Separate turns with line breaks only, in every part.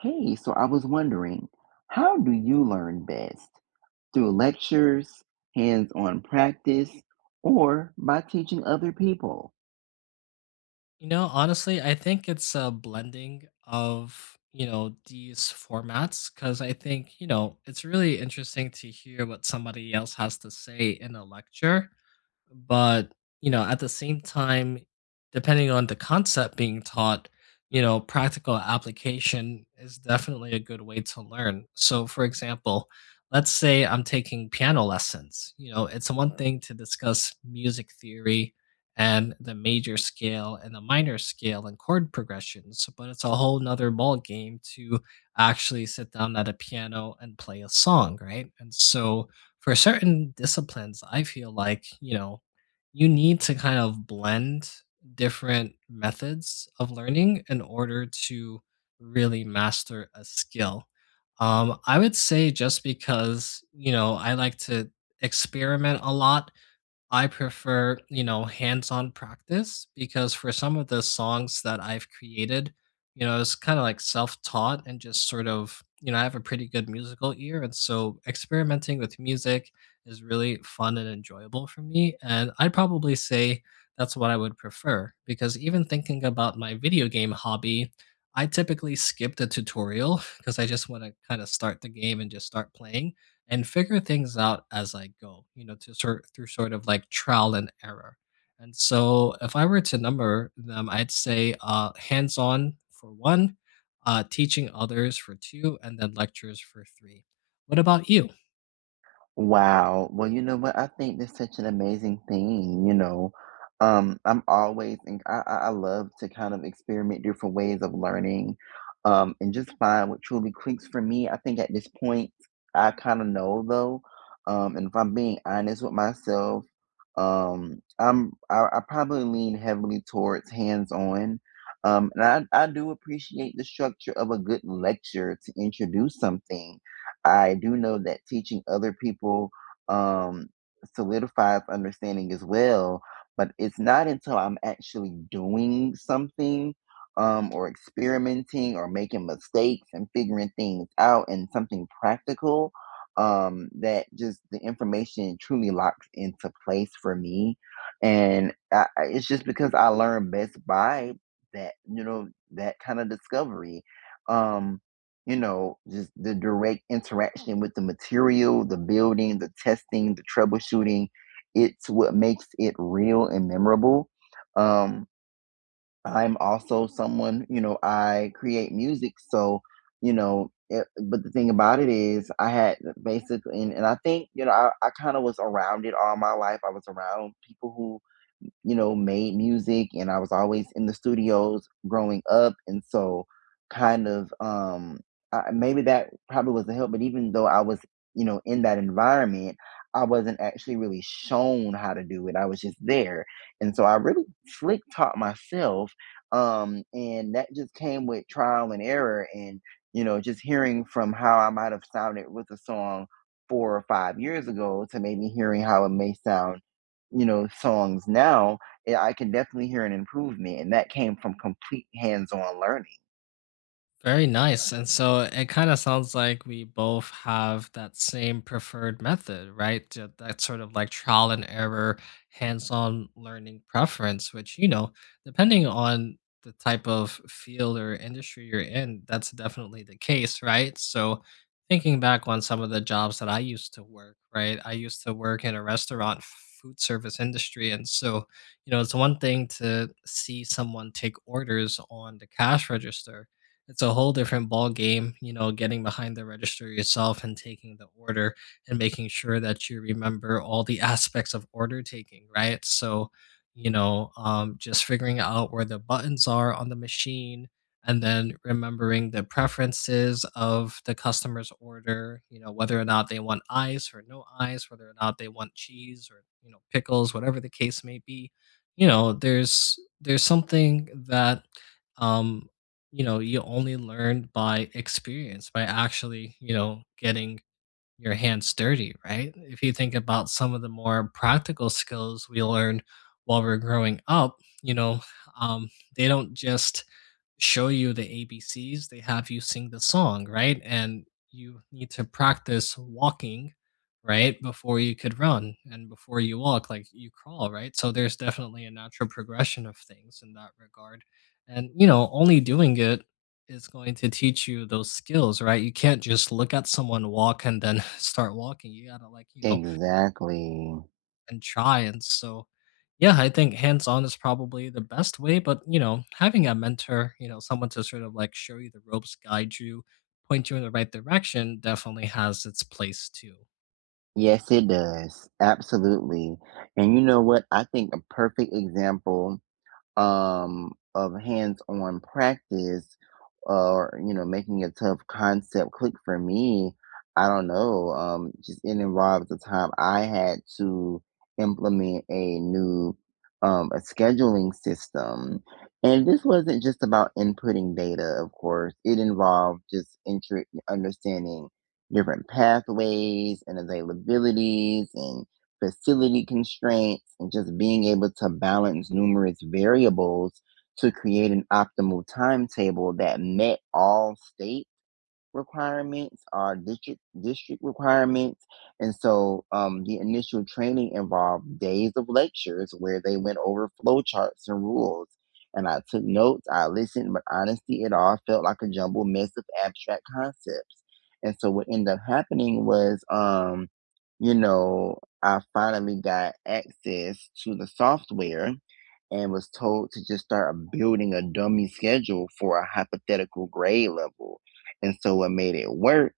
Hey, so I was wondering, how do you learn best? Through lectures, hands-on practice, or by teaching other people?
Honestly, I think it's a blending of, these formats, because I think, it's really interesting to hear what somebody else has to say in a lecture, but at the same time, depending on the concept being taught, practical application is definitely a good way to learn. So, for example, let's say I'm taking piano lessons. It's one thing to discuss music theory and the major scale and the minor scale and chord progressions, but it's a whole nother ball game to actually sit down at a piano and play a song, right? And so for certain disciplines, I feel like, you need to kind of blend different methods of learning in order to really master a skill. I would say, just because, I like to experiment a lot, I prefer, hands-on practice, because for some of the songs that I've created, it's kind of like self-taught, and just sort of, I have a pretty good musical ear, and so experimenting with music is really fun and enjoyable for me. And I'd probably say that's what I would prefer, because even thinking about my video game hobby, I typically skip the tutorial because I just want to kind of start the game and just start playing and figure things out as I go, to sort through sort of like trial and error. And so if I were to number them, I'd say hands on for one, teaching others for two, and then lectures for three. What about you?
Wow. Well, you know what? I think that's such an amazing thing, I'm always and I love to kind of experiment different ways of learning, and just find what truly clicks for me. I think at this point, I kind of know though. And if I'm being honest with myself, I probably lean heavily towards hands-on. Um, and I do appreciate the structure of a good lecture to introduce something. I do know that teaching other people um, solidifies understanding as well, but it's not until I'm actually doing something or experimenting or making mistakes and figuring things out and something practical that just the information truly locks into place for me. It's just because I learned best by that, you know, that kind of discovery. Um, you know, just the direct interaction with the material, the building, the testing, the troubleshooting. It's what makes it real and memorable. Um, I'm also someone, you know, I create music. So, you know, but the thing about it is, I had basically, and I think, you know, I kind of was around it all my life. I was around people who, you know, made music, and I was always in the studios growing up. And so kind of um maybe that probably was a help, but even though I was, you know, in that environment, I wasn't actually really shown how to do it. I was just there. And so I really slick taught myself. And that just came with trial and error and, you know, just hearing from how I might have sounded with a song 4 or 5 years ago to maybe hearing how it may sound, you know, songs now, yeah, I can definitely hear an improvement, and that came from complete hands-on learning.
Very nice. And so it kind of sounds like we both have that same preferred method, right? That sort of like trial and error, hands on learning preference, which, depending on the type of field or industry you're in, that's definitely the case, right? So thinking back on some of the jobs that I used to work, right? I used to work in a restaurant food service industry. And so, it's one thing to see someone take orders on the cash register. It's a whole different ball game, getting behind the register yourself and taking the order, and making sure that you remember all the aspects of order taking, right? So, just figuring out where the buttons are on the machine, and then remembering the preferences of the customer's order, whether or not they want ice or no ice, whether or not they want cheese or, pickles, whatever the case may be. There's something that um you only learn by experience, by actually, getting your hands dirty, right? If you think about some of the more practical skills we learn while we're growing up, you know, um, they don't just show you the ABCs, they have you sing the song, right? And you need to practice walking, right? Before you could run, and before you walk, like, you crawl, right? So there's definitely a natural progression of things in that regard. And, only doing it is going to teach you those skills, right? You can't just look at someone walk and then start walking. You got to, like,
Exactly.
and try. And so, yeah, I think hands on is probably the best way. But, having a mentor, someone to sort of like show you the ropes, guide you, point you in the right direction, definitely has its place too.
Yes, it does. Absolutely. And you know what? I think a perfect example of hands-on practice or, you know, making a tough concept click for me, I don't know, just it involves the time I had to implement a new a scheduling system. And this wasn't just about inputting data. Of course, it involved just understanding different pathways and availabilities and facility constraints, and just being able to balance numerous variables to create an optimal timetable that met all states requirements or district requirements. And so, the initial training involved days of lectures where they went over flow charts and rules, and I took notes, I listened, but honestly, it all felt like a jumbled mess of abstract concepts. And so what ended up happening was, you know, I finally got access to the software and was told to just start building a dummy schedule for a hypothetical grade level. And so what made it work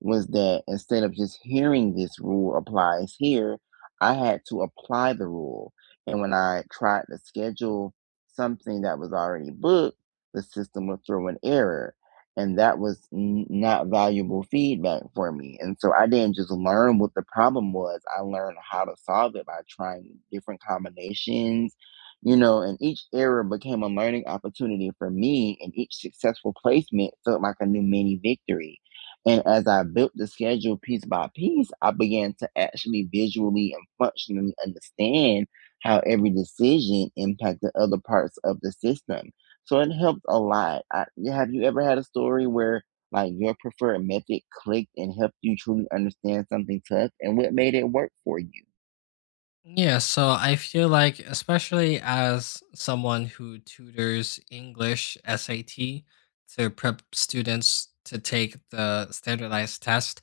was that instead of just hearing this rule applies here, I had to apply the rule. And when I tried to schedule something that was already booked, the system would throw an error. And that was not valuable feedback for me. And so I didn't just learn what the problem was. I learned how to solve it by trying different combinations, you know, and each era became a learning opportunity for me, and each successful placement felt like a new mini victory. And as I built the schedule piece by piece, I began to actually visually and functionally understand how every decision impacted other parts of the system. So it helped a lot. Have you ever had a story where like your preferred method clicked and helped you truly understand something tough and what made it work for you?
Yeah, so I feel like, especially as someone who tutors English SAT to prep students to take the standardized test,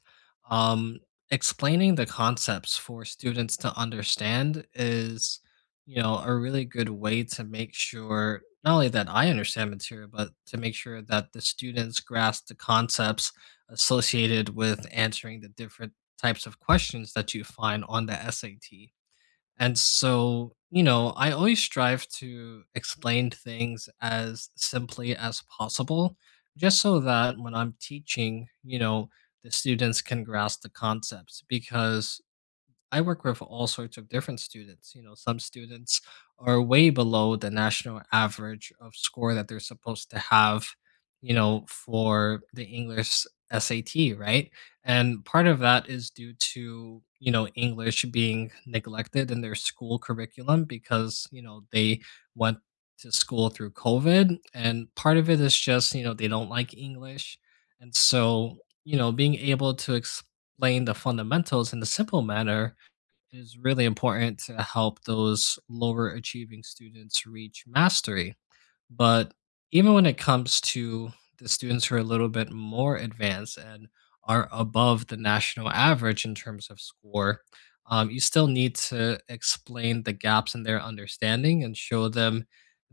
um, explaining the concepts for students to understand is, a really good way to make sure not only that I understand material, but to make sure that the students grasp the concepts associated with answering the different types of questions that you find on the SAT. And so, I always strive to explain things as simply as possible, just so that when I'm teaching, the students can grasp the concepts. Because I work with all sorts of different students. Some students are way below the national average of score that they're supposed to have, for the English SAT, right? And part of that is due to, English being neglected in their school curriculum, because, they went to school through COVID. And part of it is just, they don't like English. And so, being able to explain the fundamentals in a simple manner is really important to help those lower achieving students reach mastery. But even when it comes to the students who are a little bit more advanced and are above the national average in terms of score, you still need to explain the gaps in their understanding and show them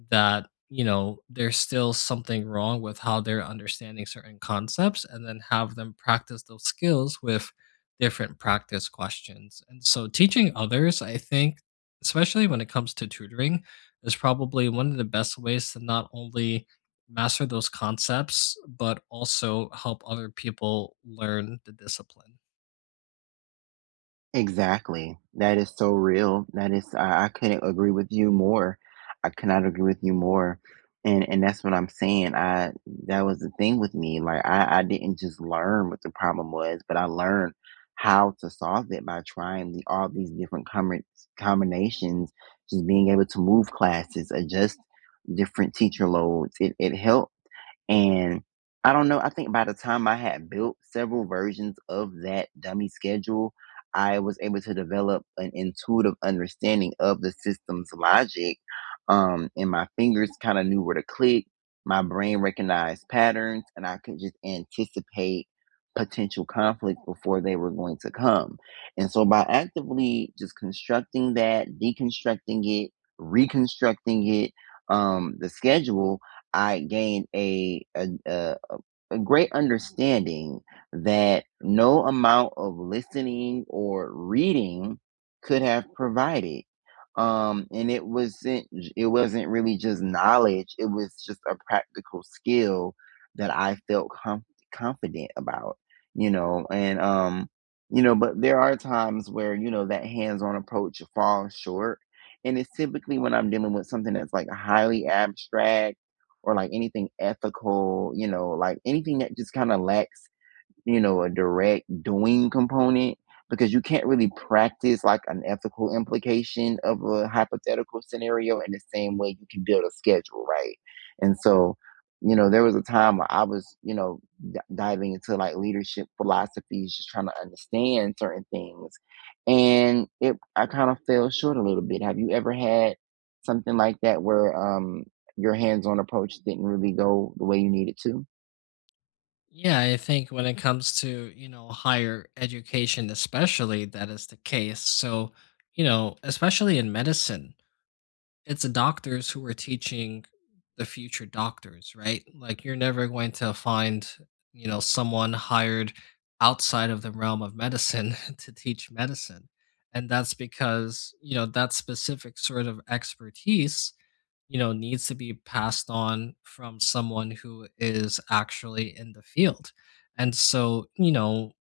that there's still something wrong with how they're understanding certain concepts, and then have them practice those skills with different practice questions. And so teaching others, I think, especially when it comes to tutoring, is probably one of the best ways to not only master those concepts, but also help other people learn the discipline.
Exactly. That is so real. I couldn't agree with you more. I cannot agree with you more. And that's what I'm saying. I That was the thing with me. Like, I didn't just learn what the problem was, but I learned how to solve it by trying all these different combinations, just being able to move classes, adjust different teacher loads. It helped. And I don't know, I think by the time I had built several versions of that dummy schedule, I was able to develop an intuitive understanding of the system's logic. And my fingers kind of knew where to click. My brain recognized patterns, and I could just anticipate potential conflicts before they were going to come. And so, by actively just constructing that, deconstructing it, reconstructing it, the schedule, I gained a great understanding that no amount of listening or reading could have provided. And it wasn't really just knowledge; it was just a practical skill that I felt confident about. You know, and you know, but there are times where, you know, that hands-on approach falls short, and it's typically when I'm dealing with something that's like highly abstract or like anything ethical, you know, like anything that just kind of lacks, you know, a direct doing component, because you can't really practice like an ethical implication of a hypothetical scenario in the same way you can build a schedule, right? And so, you know, there was a time where I was, you know, diving into like leadership philosophies, just trying to understand certain things. And I kind of fell short a little bit. Have you ever had something like that where your hands on approach didn't really go the way you needed to?
Yeah, I think when it comes to, higher education especially, that is the case. So, especially in medicine, it's the doctors who are teaching the future doctors, right? Like, you're never going to find, someone hired outside of the realm of medicine to teach medicine. And that's because, that specific sort of expertise, needs to be passed on from someone who is actually in the field. And so,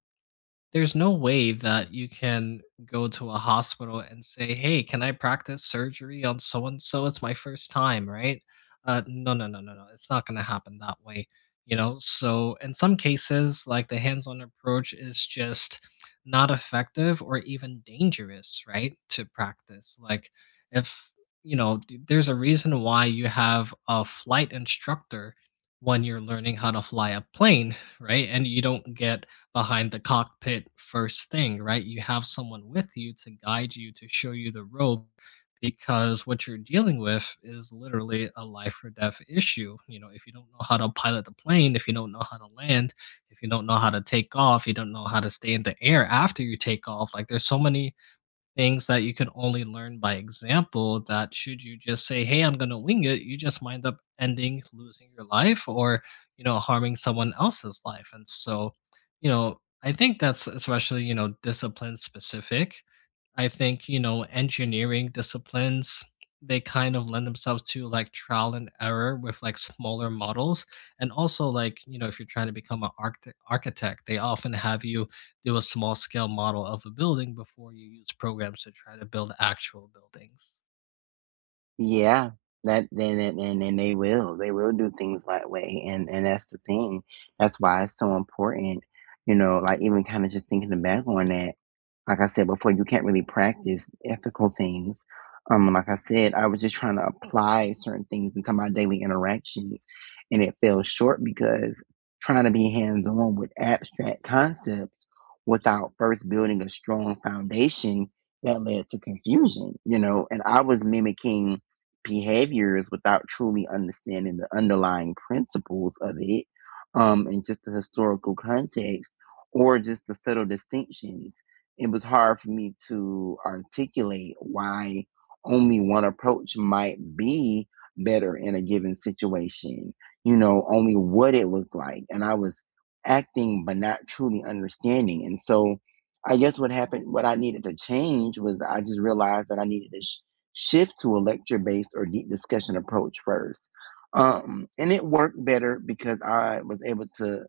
there's no way that you can go to a hospital and say, "Hey, can I practice surgery on so and so? It's my first time," right? No, no, no, no, no. It's not going to happen that way, you know? So, in some cases, like, the hands on approach is just not effective, or even dangerous, right? To practice. Like, if, there's a reason why you have a flight instructor when you're learning how to fly a plane, right? And you don't get behind the cockpit first thing, right? You have someone with you to guide you, to show you the rope, because what you're dealing with is literally a life or death issue. You know, if you don't know how to pilot the plane, if you don't know how to land, if you don't know how to take off, you don't know how to stay in the air after you take off, like, there's so many things that you can only learn by example, that should you just say, "Hey, I'm going to wing it," you just wind up ending losing your life, or, harming someone else's life. And so, I think that's especially, discipline specific. I think, engineering disciplines, they kind of lend themselves to like trial and error with like smaller models. And also, like, if you're trying to become an architect, they often have you do a small scale model of a building before you use programs to try to build actual buildings.
Yeah, that then and they will do things that way, and that's the thing. That's why it's so important, you know. Like even kind of just thinking back on that. Like I said before, you can't really practice ethical things. Like I said, I was just trying to apply certain things into my daily interactions, and it fell short because trying to be hands on with abstract concepts without first building a strong foundation, that led to confusion, you know. And I was mimicking behaviors without truly understanding the underlying principles of it, and just the historical context or just the subtle distinctions, it was hard for me to articulate why only one approach might be better in a given situation, you know, only what it looked like. And I was acting, but not truly understanding. And so I guess what happened, what I needed to change was I just realized that I needed to shift to a lecture based or deep discussion approach first. And it worked better because I was able to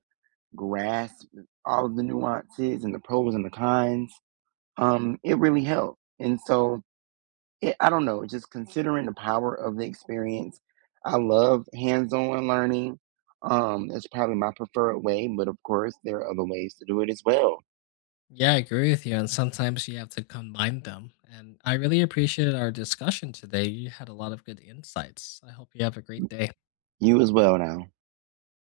grasp all of the nuances and the pros and the cons. It really helped. And so I don't know, just considering the power of the experience, I love hands-on learning. It's probably my preferred way, but of course there are other ways to do it as well.
Yeah, I agree with you. And sometimes you have to combine them. And I really appreciated our discussion today. You had a lot of good insights. I hope you have a great day.
You as well now.